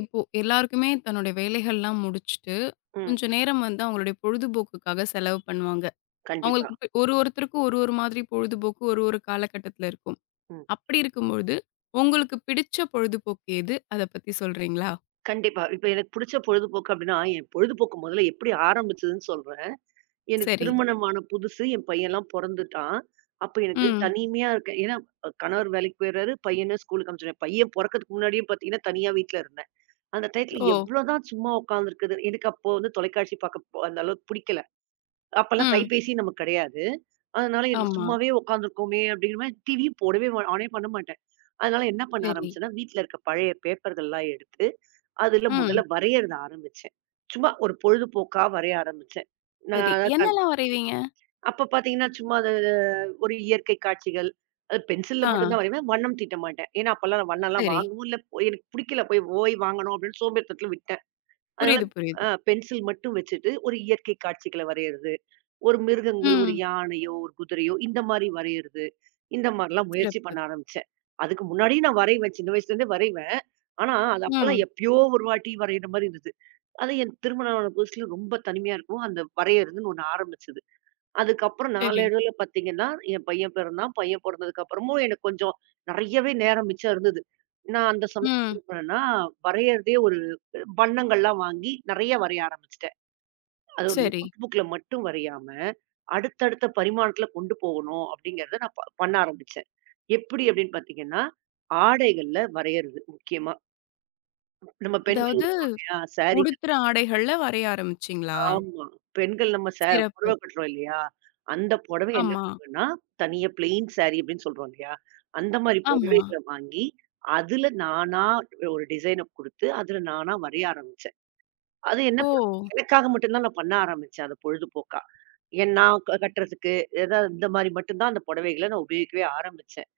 இப்போ எல்லாருக்குமே தன்னுடைய வேலைகள்லாம் முடிச்சுட்டு, ம். கொஞ்ச நேரம் வந்து அவங்களுடைய பொழுதுபோக்குக்காக செலவு பண்ணுவாங்க. கண்டிப்பா. அவங்களுக்கு ஒரு ஒருத்தருக்கும் ஒரு ஒரு மாதிரி பொழுதுபோக்கு ஒரு ஒரு காலகட்டத்தில இருக்கும். ம். அப்படி இருக்கும்பொழுது, உங்களுக்கு பிடிச்ச பொழுதுபோக்கு எது? அத பத்தி சொல்றீங்களா? கண்டிப்பா. இப்ப எனக்கு புடிச்ச பொழுதுபோக்கு அப்டின்னா, என் பொழுதுபோக்கு முதல்ல எப்படி ஆரம்பிச்சதுன்னு சொல்றேன். எனக்கு சரி. திருமணமான புதுசு என் பையன்லாம் பொறந்துட்டான். அப்ப எனக்கு ம். தனிமையா இருக்கேன். ஏன்னா கணவர் வேலைக்கு போயிடுறாரு, பையன ஸ்கூலுக்கு அனுப்பிச்சுடுறேன். பையன் பொறக்கறதுக்கு முன்னாடியே பார்த்தீங்கன்னா, தனியா வீட்ல இருந்தேன். அந்த டயத்துல ஓ! எவ்வளோதான் சும்மா உட்காந்துருக்குறது. எனக்கு அப்போ வந்து தொலைக்காட்சி பார்க்க அந்த அளவுக்கு புடிக்கல. அப்பலாம் ம். கைபேசி நமக்கு கிடையாது. அதனால எனக்கு ஆமா. சும்மாவே உட்காந்துருக்கோமே அப்படிங்கிற மாரி டிவியும் போடவே ஆனே பண்ண மாட்டேன். அதனால என்ன பண்ண சரி. ஆரம்பிச்சேன்னா, வீட்ல இருக்க பழைய பேப்பர்கள்லாம் எடுத்து அதுல ம். முதல்ல வரையறத ஆரம்பிச்சேன். சும்மா ஒரு பொழுதுபோக்கா வரைய ஆரம்பிச்சேன். ம். நான் சரி. அதான் கண் என்னலாம் வரைவீங்க? அப்ப பார்த்தீங்கன்னா, சும்மா அது ஒரு இயற்கை காட்சிகள். அது பென்சில்ல ஆ. மட்டும் தான் வரைவேன். வண்ணம் தீட்ட மாட்டேன். ஏன்னா, அப்பலாம் நான் வண்ணம்லாம் சரி. வாங்கவும் இல்ல. போய் எனக்கு பிடிக்கல. போய் போய் வாங்கணும் அப்படின்னு சோம்பேறித்தனத்துல விட்டேன். அதனால புரியுது, புரியுது. பென்சில் மட்டும் வச்சுட்டு ஒரு இயற்கை காட்சிகள வரையறது. ஒரு மிருகங்கள், ஒரு ம். யானையோ, ஒரு குதிரையோ இந்த மாரி வரையறது. இந்த மாரிலாம் முயற்சி பண்ண சிறப்பு. ஆரம்பிச்சேன். அதுக்கு முன்னாடியும் நான் வரைவேன். சின்ன வயசுலேருந்தே வரைவேன். ஆனா, அது அப்பலாம் ம். எப்பயோ ஒரு வாட்டி வரையிற மாரி இருந்துச்சு. அது என் திருமணம் ஆன புதுசுல ரொம்ப தனிமையா இருக்கும். அந்த வரையறதுன்னு ஒண்ணு ஆரம்பிச்சது. அதுக்கப்புறம் சரி. நாளடைவுல பார்த்தீங்கன்னா, என் பையன் பிறந்தான். பையன் பொறந்ததுக்கப்புறமும் எனக்கு கொஞ்சம் நெறையவே நேரம் மிச்சம் இருந்தது. நான் அந்த சமயம் ம். என்ன பண்ணேன்னா, வரையறதே ஒரு வண்ணங்கள்லாம் வாங்கி நெறைய வரைய ஆரம்பிச்சுட்டேன். அது ஒரு சரி. நோட் புக்ல மட்டும் வரையாம, அடுத்தடுத்த பரிமாணத்துல கொண்டு போகணும் அப்படிங்கிறத நான் பண்ண ஆரம்பிச்சேன். எப்படி அப்படின்னு பார்த்தீங்கன்னா, ஆடைகள்ல வரையறது முக்கியமா. நம்ம பெண்கள் அதாவது உடுத்துறோம் இல்லையா? சாரி. உடுத்துற ஆடைகள்ல வரைய ஆரம்பிச்சீங்களா? ஆமா. பெண்கள் நம்ம சிறப்பு. புடவை கட்டுறோம் இல்லையா? அந்த புடவை என்ன ஆமா, பண்ணுவேன்னா, தனியா பிளெயின் சாரி அப்படின்னு சொல்றோம் இல்லையா? அந்த மாரி ஆமா. புடவைகள வாங்கி, அதுல நானா ஒரு டிசைன குடுத்து, அதுல நானா வரைய ஆரம்பிச்சேன். அது என்ன பண்ண ஓ! எனக்காக மட்டும் தான் நான் பண்ண ஆரம்பிச்சேன். அத பொழுதுபோக்கா. ஏன் நான் கட்டுறதுக்கு, ஏதாவது இந்த மாரி மட்டும் தான் அந்த புடவைகள நான் உபயோகிக்கவே ஆரம்பிச்சேன்.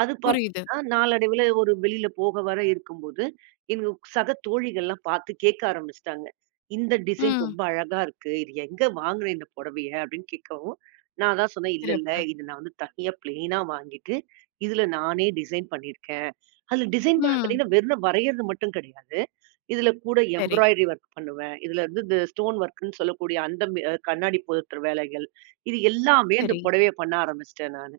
அது புரியுது. பார்த்தீங்கன்னா, நாளடைவில ஒரு வெளியில போக வர இருக்கும்போது, எங்க சக தோழிகள்லாம் பார்த்து கேட்க ஆரம்பிச்சுட்டாங்க. இந்த டிசைன் ம். ரொம்ப அழகா இருக்கு. இது எங்க வாங்குன இந்த புடவைய? அப்படின்னு கேட்கவும், நான் தான் சொன்னேன், இல்ல இல்ல சிறப்பு. இது நான் வந்து தனியா பிளெயினா வாங்கிட்டு, இதுல நானே டிசைன் பண்ணியிருக்கேன். அதுல டிசைன் பண்ண ம். பார்த்தீங்கன்னா, வெறும் வரையறது மட்டும் கிடையாது. இதுல கூட சரி, எம்ப்ராய்டரி ஒர்க் பண்ணுவேன். இதுல வந்து இந்த ஸ்டோன் ஒர்க்ன்னு சொல்லக்கூடிய அந்த கண்ணாடி பொருத்துற வேலைகள். இது எல்லாமே அந்த சரி. புடவைய பண்ண ஆரம்பிச்சுட்டேன் நானு.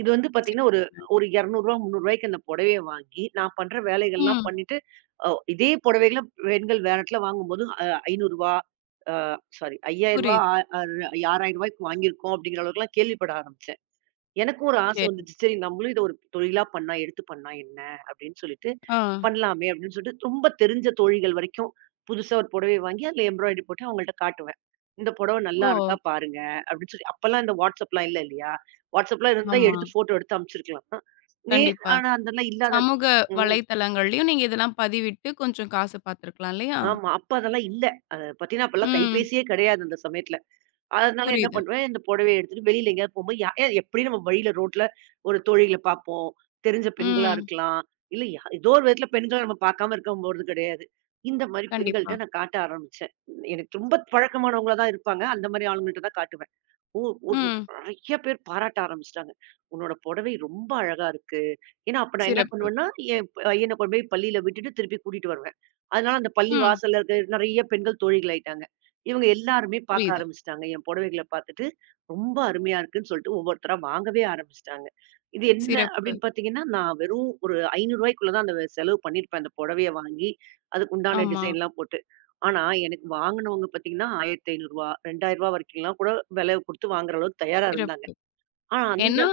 இது வந்து பார்த்தீங்கன்னா, ஒரு சிறப்புங்க. ஒரு ரூ. 200 ரூ. 300 அந்த புடவைய வாங்கி, நான் பண்ற வேலைகள்லாம் ம். பண்ணிட்டு, இதே புடவைகள பெண்கள் வேற இடத்துல வாங்கும்போது ரூ. 500 அ சாரி ரூ. 5000 புரியுது. ஆறு ரூ. 6000க்கு வாங்கியிருக்கோம் அப்படிங்கிற அளவுக்குலாம் கேள்விப்பட ஆரம்பிச்சேன். எனக்கும் ஒரு ஆசை சரி. வந்துச்சு. சரி நம்மளும் இத ஒரு தொழிலா பண்ணா, எடுத்து பண்ணா என்ன அப்படின்னு சொல்லிட்டு ஆ. பண்ணலாமே அப்படின்னு சொல்லிட்டு ரொம்ப தெரிஞ்ச தோழிகள் வரைக்கும் புதுசா ஒரு புடவை வாங்கி அதுல எம்ப்ராய்டரி போட்டு அவங்கள்ட்ட காட்டுவேன். இந்த புடவை நல்லா ஓ! இருக்கா பாருங்க அப்படின்னு சொல்லி அப்பல்லாம் இந்த வாட்ஸ்அப்லாம் இல்ல இல்லையா? வாட்ஸ்அப்லாம் இருந்தா ஆமா. எடுத்து ஃபோட்டோ எடுத்து அனுப்பிச்சிருக்கலாம். நே கண்டிப்பா. ஆனா அதெல்லாம் இல்லாத. சமூக ம். வலைத்தளங்கள்லயும் நீங்க இதெல்லாம் பதிவிட்டு கொஞ்சம் காசு பார்த்துருக்கலாம் இல்லையா? ஆமா. அப்ப அதெல்லாம் இல்ல. அத பத்தினா அப்பல்லாம் ம். கைபேசியே கிடையாது அந்த சமயத்துல. அதனால என்ன புரியுது. பண்ணுவேன், இந்த புடவைய எடுத்துட்டு வெளியில எங்கேயாவது போம்போது, ஏன் எப்படியும் நம்ம வழியில ரோட்ல ஒரு தோழிகள பார்ப்போம். தெரிஞ்ச பெண்களா ம். இருக்கலாம். இல்ல ஏதோ ஒரு விதத்துல பெண்கள நம்ம பார்க்காம இருக்க போறது கிடையாது. இந்த மாரி கண்டிப்பா. பெண்கள்ட்ட நான் காட்ட ஆரம்பிச்சேன். எனக்கு ரொம்ப பழக்கமானவங்களா தான் இருப்பாங்க. அந்த மாரி ஆளுங்கள்ட்ட தான் காட்டுவேன். ஓ! ஒன் ம். நெறைய பேர் பாராட்ட ஆரம்பிச்சுட்டாங்க. "உன்னோட புடவை ரொம்ப அழகா இருக்கு." ஏன்னா, அப்ப நான் என்ன சிறப்பு. பண்ணுவேன்னா, என் பையன கொண்டு போய் பள்ளியில விட்டுட்டு திருப்பி கூட்டிட்டு வருவேன். அதனால அந்த பள்ளி ம். வாசல்ல இருக்க நெறைய பெண்கள் தோழிகள் ஆயிட்டாங்க. இவங்க எல்லாருமே பாக்க புரியுது. ஆரம்பிச்சுட்டாங்க. என் புடவைகள பாத்துட்டு, "ரொம்ப அருமையா இருக்குன்னு" சொல்லிட்டு ஒவ்வொருத்தரா வாங்கவே ஆரம்பிச்சுட்டாங்க. இது என்ன சிறப்பு. அப்படின்னு பாத்தீங்கன்னா, நான் வெறும் ஒரு ரூ. 500 தான் அந்த செலவு பண்ணியிருப்பேன் அந்த புடவைய வாங்கி, அதுக்கு உண்டான ஆமா. டிசைன்லாம் போட்டு. ஆனா, எனக்கு வாங்குனவங்க பார்த்தீங்கன்னா, ரூ. 1500 ரூ. 2000 வரைக்கும்லாம் கூட விலை குடுத்து வாங்குற அளவுக்கு தயாரா இருந்தாங்க. சிறப்பு. ஆனா அந்த ஏன்னா,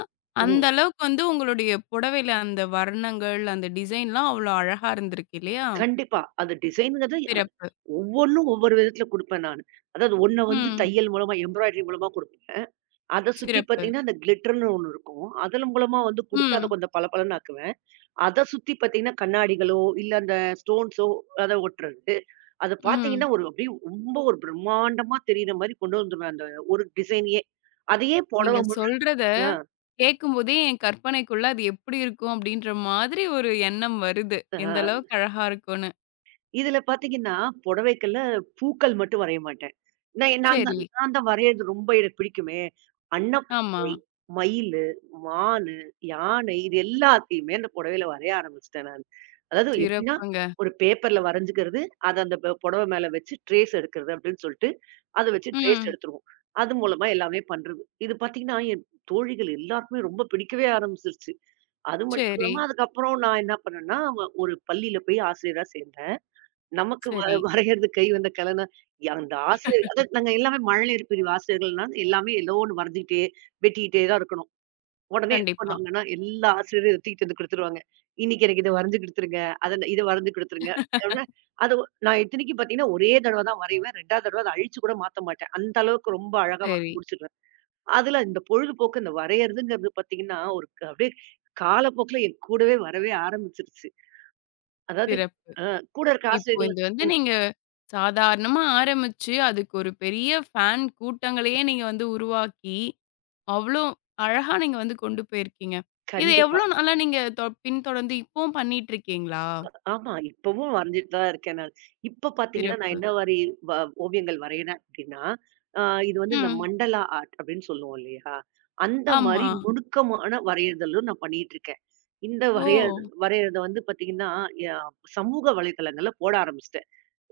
அந்த ம். அளவுக்கு வந்து உங்களுடைய புடவையில அந்த வர்ணங்கள், அந்த டிசைன்லாம் அவ்ளோ அழகா இருந்திருக்கு இல்லையா? கண்டிப்பா. அது டிசைன்ங்கிறது சிறப்பு. ஒவ்வொன்னும் ஒவ்வொரு விதத்துல குடுப்பேன் நானு. அதாவது ஒண்ண வந்து ம். தையல் மூலமா, எம்ப்ராய்டரி மூலமா குடுப்பேன். அத சுத்தி சிறப்பு. பார்த்தீங்கன்னா, அந்த கிளிட்டர்ன்னு ஒண்ணு இருக்கும். அதன் மூலமா வந்து குடுத்து அத ம். கொஞ்சம் பளபளன்னு ஆக்குவேன். அத சுத்தி பாத்தீங்கன்னா, கண்ணாடிகளோ, இல்ல அந்த ஸ்டோன்ஸோ அத ஒட்டுறது. அத ம். பாத்தீங்கன்னா, ஒரு அப்படியே ரொம்ப ஒரு பிரம்மாண்டமா தெரியிற மாரி கொண்டு வந்துருவேன், அந்த ஒரு டிசைனையே. அதையே நீங்க புடவ முழு சொல்றத ஆ. கேட்கும்போதே என் கற்பனைக்குள்ள அது எப்படி இருக்கும்? அப்படின்ற மாதிரி ஒரு எண்ணம் வருது. எந்த ஆ. அளவுக்கு அழகா இருக்கும்னு. இதுல பாத்தீங்கன்னா, புடவைக்கெல்லாம் பூக்கள் மட்டும் வரைய மாட்டேன். நான் நான் தான் சரி. நான் தான் வரையறது ரொம்ப எனக்கு பிடிக்குமே. ஆமா. அன்னப்பறவை, மயிலு, மானு, யானை இது எல்லாத்தையுமே அந்த புடவையில வரைய ஆரம்பிச்சுட்டேன் நானு. அதாவது எப்படின்னா, சிறப்புங்க. ஒரு பேப்பர்ல வரைஞ்சுக்கிறது, அத அந்த புடவ மேல வச்சு ட்ரேஸ் எடுக்கிறது அப்படின்னு சொல்லிட்டு, அத வச்சு ட்ரேஸ் ம். எடுத்துருவோம். அது மூலமா எல்லாமே பண்றது. இது பாத்தீங்கன்னா, என் தோழிகள் எல்லாருக்குமே ரொம்ப பிடிக்கவே ஆரம்பிச்சுருச்சு. அது மட்டும் சரி, இல்லாம அதுக்கப்புறம் நான் என்ன பண்ணேன்னா, ஒரு பள்ளியில போய் ஆசிரியரா சேர்ந்தேன். நமக்கு சரி. வரையறது கை வந்த கலனா, அந்த ஆசிரியர் அதாவது நாங்க எல்லாமே மழலையர் பிரிவு ஆசிரியர்கள்னா, எல்லாமே ஏதோ ஒண்ணு வரைஞ்சுக்கிட்டே, வெட்டிக்கிட்டே தான் இருக்கணும். உடனே என்ன கண்டிப்பா. பண்ணுவாங்கன்னா, எல்லா ஆசிரியரையும் இத தூக்கிட்டு வந்து குடுத்துருவாங்க. "இன்னைக்கு எனக்கு இத வரைஞ்சு குடுத்துருங்க. அத இத வரைஞ்சு குடுத்துருங்க." அப்படின்னா, நான் இத்தனைக்கும் பார்த்தீங்கன்னா, ஒரே தடவ தான் வரைவேன். 2வது தடவ அத அழிச்சு கூட மாத்த மாட்டேன். அந்த அளவுக்கு ரொம்ப அழகா சரி. வரைஞ்சு முடிச்சுருவேன். அதுல இந்த பொழுதுபோக்கு, இந்த வரையறதுங்கிறது பார்த்தீங்கன்னா, அப்படியே காலப்போக்குல என் கூடவே வரவே ஆரம்பிச்சுருச்சு. அதாவது சிறப்பு. அ கூட இருக்க இப்போ ஆசிரியர்கள். இது வந்து ம். நீங்க சாதாரணமா ஆரம்பிச்சு, அதுக்கு ஒரு பெரிய ஃபேன் கூட்டங்களையே நீங்க வந்து உருவாக்கி, அவ்ளோ அழகா நீங்க வந்து கொண்டு போயிருக்கீங்க. இது கண்டிப்பா. எவ்ளோ நாளா நீங்க பின்தொடர்ந்து இப்பவும் பண்ணிட்டுருக்கீங்களா? ஆமா. இப்பவும் வரைஞ்சுட்டு தான் இருக்கேன் நான். இப்ப பாத்தீங்கன்னா, நான் சிறப்பு. என்ன மாரி வ ஓவியங்கள் வரையிறேன் அப்டின்னா, அ இது வந்து இந்த ம். மண்டலா ஆர்ட் அப்டின்னு சொல்லுவோம் இல்லையா? அந்த ஆமா. மாரி நுணுக்கமான வரையதலும் நான் பண்ணிட்டு இருக்கேன். இந்த ஓ! ஓ! வரைய வரையறத வந்து பாத்தீங்கன்னா, ய சமூக வலைதளங்கள்ல போட ஆரம்பிச்சுட்டேன்.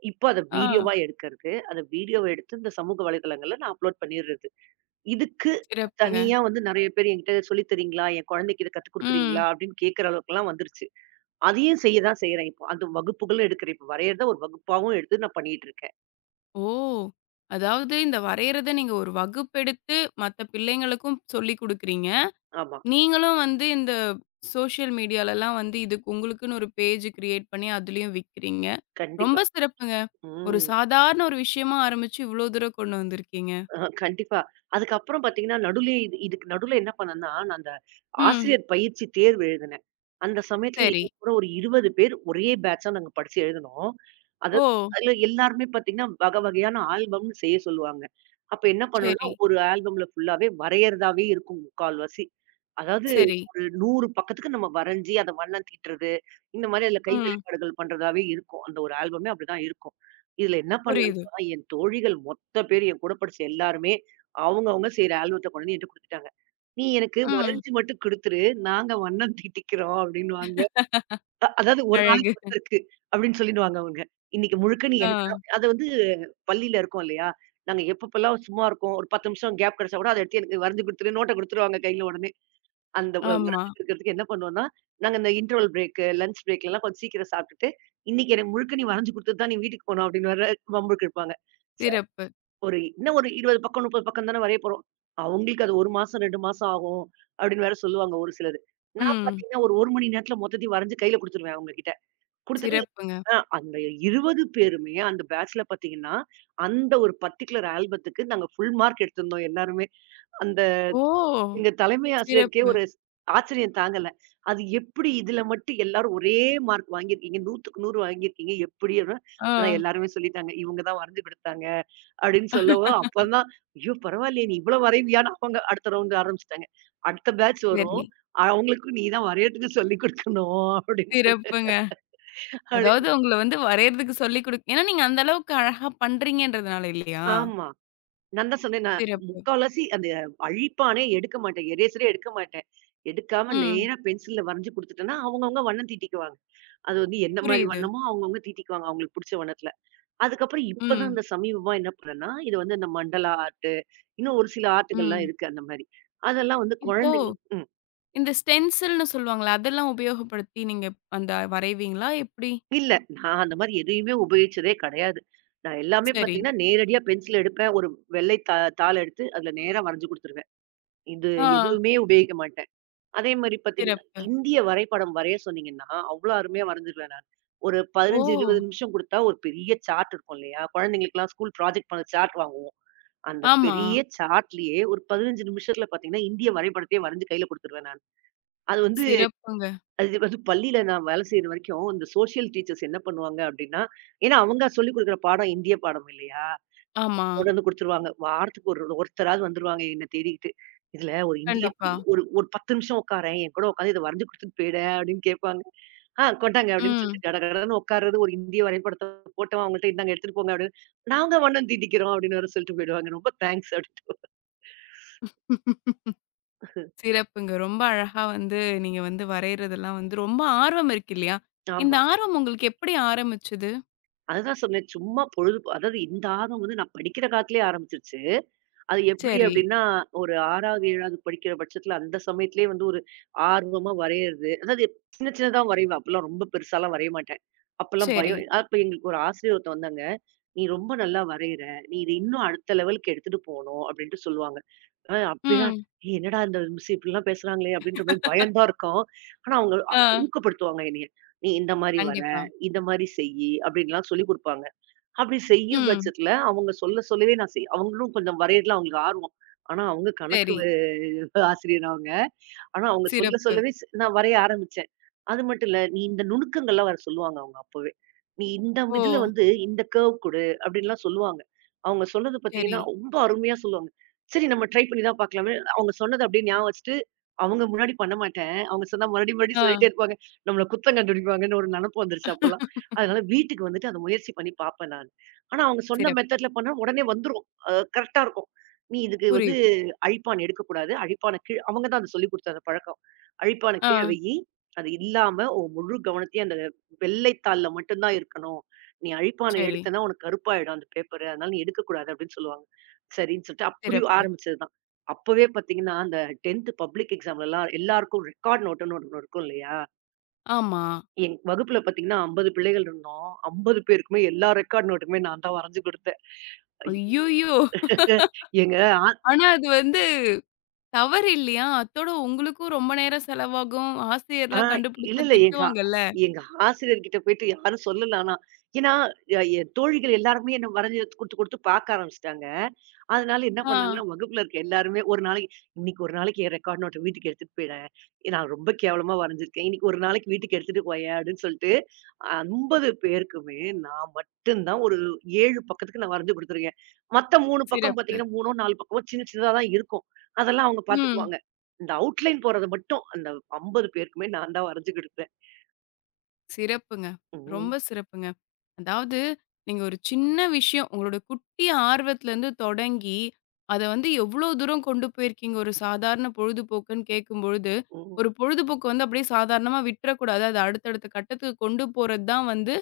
இப்போ அத ஆ. வீடியோவா எடுக்கறது, அத வீடியோவ எடுத்து இந்த சமூக வலைதளங்கள்ல நான் அப்லோட் பண்ணிர்றது. இதுக்கு சிறப்புங்க. தனியா வந்து நெறைய பேர் என்கிட்ட சொல்லி தரீங்களா? என் குழந்தைக்கு இத கத்துக் ம். குடுக்குறீங்களா? அப்டின்னு கேட்கற அளவுக்குலாம் வந்துருச்சு. அதையும் செய்ய தான் செய்றேன் இப்போ. அந்த வகுப்புகளும் எடுக்கிறேன். இப்ப வரையறத ஒரு வகுப்பாவும் எடுத்து நான் பண்ணிட்டு இருக்கேன். ஓ! அதாவது இந்த வரையறத நீங்க ஒரு வகுப்பெடுத்து மத்த பிள்ளைங்களுக்கும் சொல்லிக் குடுக்குறீங்க. ஆமா. நீங்களும் வந்து இந்த சோஷியல் மீடியாலலாம் வந்து இதுக்கு உங்களுக்குன்னு ஒரு பேஜ் கிரியேட் பண்ணி அதுலயும் விக்கிறீங்க. ரொம்ப கண்டிப்பா. சிறப்புங்க. ஒரு ம். சாதாரண ஒரு விஷயமா ஆரம்பிச்சு இவ்ளோ தூரம் கொண்டு வந்திருக்கீங்க. கண்டிப்பா. அதுக்கப்புறம் பார்த்தீங்கன்னா, நடுவுலயே இதுக்கு நடுவுல என்ன பண்ணேன்னா, நான் அந்த ம். ஆசிரியர் பயிற்சி தேர்வு எழுதினேன். அந்த சமயத்துல சரி. என் கூட ஒரு 20 பேர் ஒரே பேட்ச்சா நாங்க படிச்சு எழுதினோம். அது ஓ! அதுல எல்லாருமே பார்த்தீங்கன்னா, வகை வகையான ஆல்பம்னு செய்ய சொல்லுவாங்க. அப்ப என்ன பண்ணணும்னா, சரி, ஒரு ஆல்பம்ல ஃபுல்லாவே வரையறதாவே இருக்கும் முக்கால்வாசி. அதாவது சரி. ஒரு 100 பக்கத்துக்கு நம்ம வரைஞ்சு, அத வண்ணம் தீட்டுறது, இந்த மாரி அதுல கை ம். வெளிப்பாடுகள் பண்றதாவே இருக்கும். அந்த ஒரு ஆல்பமே அப்படிதான் இருக்கும். இதுல என்ன புரியுது. பண்ணேன்னா, என் தோழிகள் மொத்த பேரு என் கூட படிச்ச எல்லாருமே, அவங்க செய்ற ஆல்பத்த கொண்டு வந்து என்ட்ட குடுத்துட்டாங்க. "நீ எனக்கு ம். வரைஞ்சு மட்டும் குடுத்துரு. நாங்க வண்ணம் தீட்டிக்கிறோம்" அப்படின்னுவாங்க. அதாவது "1 அழகு. நாளைக்கு ஒருத்தருக்கு" அப்படின்னு சொல்லிடுவாங்க அவங்க. "இன்னைக்கு முழுக்க நீ ஆ. எனக்கு தான்" அது வந்து பள்ளியில இருக்கோம் இல்லையா? நாங்க எப்பப்பலாம் சும்மா இருக்கோம், ஒரு 10 நிமிஷம் கேப் கிடைச்சா கூட, அத எடுத்து எனக்கு வரைஞ்சு குடுத்துரு, நோட்ட குடுத்துருவாங்க கையில உடனே. அந்த ஆமா. வரைஞ்சு குடுக்கறதுக்கு என்ன பண்ணுவோம்னா, நாங்க இந்த இன்டர்வல் பிரேக்கு, லஞ்ச் பிரேக்லலாம் கொஞ்சம் சீக்கிரம் சாப்பிட்டுட்டு, "இன்னைக்கு எனக்கு முழுக்க நீ வரைஞ்சு குடுத்துட்டு தான் நீ வீட்டுக்கு போணும்" அப்படின்னு வேற வம்புக்கு இழுப்பாங்க. சிறப்பு. ஒரு 20 பக்கம், 30 பக்கம் தானே வரைய போறோம். அவங்களுக்கு அது 1 மாசம், 2 மாசம் ஆகும். அப்படின்னு வேற சொல்லுவாங்க ஒரு சிலது. நான் ம். பார்த்தீங்கன்னா, ஒரு 1 மணி நேரத்தில மொத்தத்தையும் வரைஞ்சு கையில குடுத்துருவேன் அவங்ககிட்ட. குடுத்துட்டு சிறப்புங்க. அந்த 20 பேருமே அந்த பேட்ச்ல பார்த்தீங்கன்னா, அந்த ஒரு பர்ட்டிகுலர் ஆல்பத்துக்கு நாங்க ஃபுல் மார்க் எடுத்திருந்தோம் எல்லாருமே. அந்த ஓ! எங்க தலைமை ஆசிரியருக்கே சிறப்பு. ஒரு ஆச்சரியம் தாங்கல. அது எப்படி இதுல மட்டும் எல்லாரும் ஒரே மார்க் வாங்கியிருக்கீங்க. 100க்கு 100 வாங்கியிருக்கீங்க எப்படி? அப்படின்னா, ஆ. ஆனா எல்லாருமே சொல்லிட்டாங்க. இவங்க தான் வரைஞ்சு குடுத்தாங்க. அப்படின்னு சொல்லவும், அப்பதான் ஐயோ! பரவாயில்லையே நீ இவ்வளோ வரைவியான்னு அவங்க அடுத்த ரவுண்ட் ஆரம்பிச்சுட்டாங்க. அடுத்த பேட்ச் வரும். சரி. அவங்களுக்கும் நீ தான் வரையறதுக்கு சொல்லிக் குடுக்கணும் அப்படின்னு சொல்லு சிறப்புங்க. அதாவது அப்படின்னு. உங்கள வந்து வரையறதுக்கு சொல்லிக் குடுக் ஏன்னா நீங்க அந்த அளவுக்கு அழகா பண்றீங்கன்றதுனால இல்லையா? ஆமா. நான் தான் சொன்னேன் நான் சிறப்பு. முக்காவாசி அந்த அழிப்பானே எடுக்க மாட்டேன். எரேசரே எடுக்க மாட்டேன். எடுக்காம ம். நேரா பென்சில்ல வரைஞ்சு குடுத்துட்டேன்னா, அவங்கவங்க வண்ணம் தீட்டிக்குவாங்க. அது வந்து என்ன மாரி புரியுது. வண்ணமோ அவங்கவங்க தீட்டிக்குவாங்க. அவங்களுக்கு புடிச்ச வண்ணத்துல. அதுக்கப்புறம் இப்பதான் ம், இந்த சமீபமா என்ன பண்ணேன்னா, இது வந்து இந்த மண்டலா ஆர்ட், இன்னும் ஒரு சில ஆர்ட்டுகள்லாம் ம். இருக்கு அந்த மாரி. அதெல்லாம் வந்து இப்போ குழந்தைங்க இந்த ஸ்டென்சில்ன்னு சொல்லுவாங்கல்ல, அதெல்லாம் உபயோகப்படுத்தி நீங்க அந்த வரைவீங்களா எப்படி? இல்ல. நான் அந்த மாரி எதையுமே உபயோகிச்சதே கிடையாது. நான் எல்லாமே சரி. பார்த்தீங்கன்னா, நேரடியா பென்சில் எடுப்பேன். ஒரு வெள்ளை தாள் எடுத்து அதுல நேரா வரைஞ்சு குடுத்துருவேன். இது ஆ. எதுவுமே உபயோகிக்க மாட்டேன். அதே மாரி பார்த்தீங்கன்னா, சிறப்பு. இந்திய வரைபடம் வரைய சொன்னீங்கன்னா, அவ்ளோ அருமையா வரைஞ்சிருவேன் நான். ஒரு ஓ! 15, 20 நிமிஷம் குடுத்தா ஒரு பெரிய சார்ட் இருக்கும் இல்லையா? குழந்தைங்களுக்கெல்லாம் ஸ்கூல் ப்ராஜெக்ட் பண்ண சார்ட் வாங்குவோம். அந்த ஆமா. பெரிய சார்ட்லயே ஒரு 15 நிமிஷத்துல பார்த்தீங்கன்னா, இந்திய வரைபடத்தையே வரைஞ்சு கையில குடுத்துருவேன் நான். அது வந்து சிறப்புங்க. அது வந்து பள்ளியில நான் வேலை செய்ற வரைக்கும், இந்த சோசியல் டீச்சர்ஸ் என்ன பண்ணுவாங்க அப்டின்னா, ஏன்னா அவங்க சொல்லிக் குடுக்குற பாடம் இந்திய பாடம் இல்லையா? ஆமா. கொண்டு வந்து குடுத்துருவாங்க. வாரத்துக்கு ஒரு ஒருத்தராவது வந்துருவாங்க என்ன தேடிக்கிட்டு. "இதுல ஒரு இந்தியா கண்டிப்பா. ஒரு ஒரு 10 நிமிஷம் உட்காரேன். என் கூட உட்காந்து இத வரைஞ்சு குடுத்துட்டு போயிட" அப்டின்னு கேட்பாங்க. "ஆ கொண்டாங்க" அப்டின்னு ம். சொல்லிட்டு கடகடன்னு உட்கார்றது, ஒரு இந்திய வரைபடத்த போட்டோம் அவங்கள்ட்ட "இந்தாங்க எடுத்துட்டு போங்க" அப்டின்னு. "நாங்க வண்ணம் தீட்டிக்கிறோம்" அப்டின்னு வேற சொல்லிட்டு போயிடுவாங்க. ரொம்ப தேங்க்ஸ் அப்டின்ட்டு. சிறப்புங்க. ரொம்ப அழகா வந்து நீங்க வந்து வரையறதெல்லாம் வந்து ரொம்ப ஆர்வம் இருக்கு இல்லையா? இந்த ஆமா. ஆர்வம் உங்களுக்கு எப்படி ஆரம்பிச்சது? அதுதான் சொன்னேன். சும்மா பொழுது அதாவது இந்த ஆர்வம் வந்து நான் படிக்கிற காலத்திலேயே ஆரம்பிச்சுருச்சு. அது எப்படி சரி, அப்படின்னா, ஒரு 6வது, 7வது படிக்கிற பட்சத்தில அந்த சமயத்திலேயே வந்து ஒரு ஆர்வமா வரையறது. அதாவது சின்ன சின்னதா வரைவேன். அப்பலாம் ரொம்ப பெருசாலாம் வரைய மாட்டேன். அப்பலாம் சரி. பயம். அப்ப எங்களுக்கு ஒரு ஆசிரியர் ஒருத்தர் வந்தாங்க. "நீ ரொம்ப நல்லா வரையிற. நீ இத இன்னும் அடுத்த லெவலுக்கு எடுத்துட்டு போணும்" அப்படின்ட்டு சொல்லுவாங்க. அப்படின்னா, ம். "ஏய் என்னடா இந்த மிஸ் இப்படிலாம் பேசுறாங்களே!" அப்படின்ற மாரி பயம் தான் இருக்கும். ஆனா அவங்க அவங்க ஆ. ஊக்கப்படுத்துவாங்க என்னைய. "நீ இந்த மாரி வர, கண்டிப்பா. இந்த மாரி செய்யி" அப்படின்லாம் சொல்லிக் குடுப்பாங்க. அப்படி செய்யும் ம். பட்சத்துல, அவங்க சொல்ல சொல்லவே நான் செய் அவங்களும் கொஞ்சம் வரையறதுல அவங்களுக்கு ஆர்வம். ஆனா அவங்க கணக்கு சரி. ஆசிரியர் அவங்க. ஆனா அவங்க சொல்ல சிறப்பு. சொல்லவே நான் வரைய ஆரம்பிச்சேன். அது மட்டும் இல்ல, நீ இந்த நுணுக்கங்கள்லாம் வேற சொல்லுவாங்க அவங்க அப்பவே. நீ இந்த ஓ! இதுல வந்து இந்த கர்வ் குடு அப்டின்லாம் சொல்லுவாங்க. அவங்க சொன்னது சரி. பார்த்தீங்கன்னா, ரொம்ப அருமையா சொல்லுவாங்க. சரி நம்ம ட்ரை பண்ணி தான் பார்க்கலாமே. அவங்க சொன்னத அப்டியே ஞாபகம் வச்சுட்டு, அவங்க முன்னாடி பண்ண மாட்டேன். அவங்க சொன்னா மறுபடியும் மறுபடியும் ஆ. சொல்லிட்டே இருப்பாங்க. நம்மள குத்தம் கண்டுபிடிப்பாங்கன்னு ஒரு நெனப்பு வந்துருச்சு அப்பலாம். அதனால வீட்டுக்கு வந்துட்டு அத முயற்சி பண்ணி பார்ப்பேன் நானு. ஆனா அவங்க சொன்ன சிறப்பு. மெத்தட்ல பண்ணா உடனே வந்துரும். கரெக்ட்டா இருக்கும். நீ இதுக்கு வந்து புரியுது. அழிப்பான் எடுக்கக்கூடாது. அழிப்பான கீழ அவங்க தான் அது சொல்லிக் குடுத்த அந்த பழக்கம். அழிப்பான ஆ, கீழ வையி. அது இல்லாம உன் முழு கவனத்தையும் அந்த வெள்ளை தாள்ல மட்டும் தான் இருக்கணும். நீ அழிப்பான சரி. எடுத்தன்னா உனக்கு கருப்பாயிடும் அந்த பேப்பரு. அதனால நீ எடுக்கக்கூடாது அப்படின்னு சொல்லுவாங்க. சரின்னு சொல்லிட்டு அப்படி சிறப்பு. ஆரம்பிச்சது தான். அப்பவே பார்த்தீங்கன்னா, அந்த 10த் பப்ளிக் எக்ஸாம்லலாம் எல்லாருக்கும் ரெக்கார்ட் நோட்டுன்னு ஒண்ணு இருக்கும் இல்லையா? ஆமா. என் வகுப்புல பார்த்தீங்கன்னா 50 பிள்ளைகள் இருந்தோம். 50 பேருக்குமே எல்லா ரெக்கார்ட் நோட்டுமே நான் தான் வரைஞ்சு குடுத்தேன். ஐ ஐய்யய்யோ! எங்க ஆ ஆனா அது வந்து தவறு இல்லையா? அத்தோட உங்களுக்கும் ரொம்ப நேரம் செலவாகும். ஆ ஆசிரியர்லாம் இல்ல, கண்டுபிடிச்சா இல்ல. திட்டுவாங்கல்ல. எங்க ஆசிரியர்கிட்ட போயிட்டு யாரும் சொல்லல ஆனா. ஏன்னா, என் தோழிகள் எல்லாருமே என்ன வரைஞ்சு குடுத்து, குடுத்து பார்க்க ஆரம்பிச்சுட்டாங்க. அதனால என்ன ஆ, பண்ணாங்கன்னா, வகுப்புல இருக்க எல்லாருமே ஒரு நாளைக்கு "இன்னைக்கு ஒரு நாளைக்கு என் ரெக்கார்ட் நோட்ட வீட்டுக்கு எடுத்துட்டு போயிறேன். நான் ரொம்ப கேவலமா வரைஞ்சிருக்கேன். இன்னைக்கு ஒரு நாளைக்கு வீட்டுக்கு எடுத்துட்டு போயேன்" அப்படின்னு சொல்லிட்டு 50 பேருக்குமே நான் மட்டும் தான் ஒரு 7 பக்கத்துக்கு நான் வரைஞ்சு குடுத்துருக்கேன். மத்த 3 பக்கம் சிறப்பு. பார்த்தீங்கன்னா, 3ஓ 4 பக்கமோ சின்ன, சின்னதா தான் இருக்கும். அதெல்லாம் அவங்க ம். பார்த்துக்குவாங்க. இந்த அவுட்லைன் போறது மட்டும், அந்த 50 பேருக்குமே நான் தான் வரைஞ்சு குடுப்பேன். சிறப்புங்க. ரொம்ப ம், சிறப்புங்க. அதாவது நீங்க ஒரு சின்ன விஷயம், உங்களோட குட்டி ஆர்வத்திலருந்து தொடங்கி, அத வந்து எவ்ளோ தூரம் கொண்டு போயிருக்கீங்க. ஒரு சாதாரண பொழுதுபோக்குன்னு கேட்கும்பொழுது, ம். ஒரு பொழுதுபோக்கு வந்து அப்படியே சாதாரணமா விட்டுறக்கூடாது. அது அடுத்தடுத்த கட்டத்துக்கு கொண்டு போறது தான் வந்து,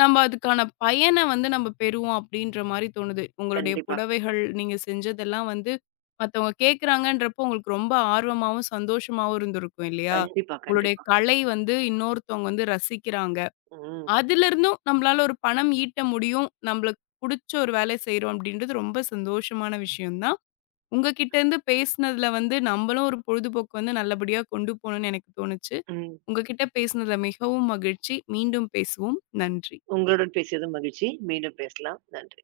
நம்ம அதுக்கான பயன வந்து நம்ம பெறுவோம் அப்படின்ற மாரி தோணுது. உங்களுடைய கண்டிப்பா, புடவைகள், நீங்க செஞ்சதெல்லாம் வந்து மத்தவங்க கேட்குறாங்கன்றப்போ உங்களுக்கு ரொம்ப ஆர்வமாவும், சந்தோஷமாவும் இருந்திருக்கும் இல்லையா? கண்டிப்பா, உங்களுடைய கண்டிப்பா. கலை வந்து இன்னொருத்தவங்க வந்து ரசிக்கிறாங்க. ம், அதிலிருந்தும் நம்மளால ஒரு பணம் ஈட்ட முடியும். நம்மளுக்கு புடிச்ச ஒரு வேலை செய்றோம் அப்படின்றது ரொம்ப சந்தோஷமான விஷயம் தான். உங்ககிட்ட இருந்து பேசினதுல வந்து நம்மளும் ஒரு பொழுதுபோக்கு வந்து நல்லபடியா கொண்டு போணும்னு எனக்கு தோணுச்சு. ம். உங்ககிட்ட பேசினதுல மிகவும் மகிழ்ச்சி. மீண்டும் பேசுவோம். நன்றி. உங்களுடன் பேசியது மகிழ்ச்சி. மீண்டும் பேசலாம். நன்றி.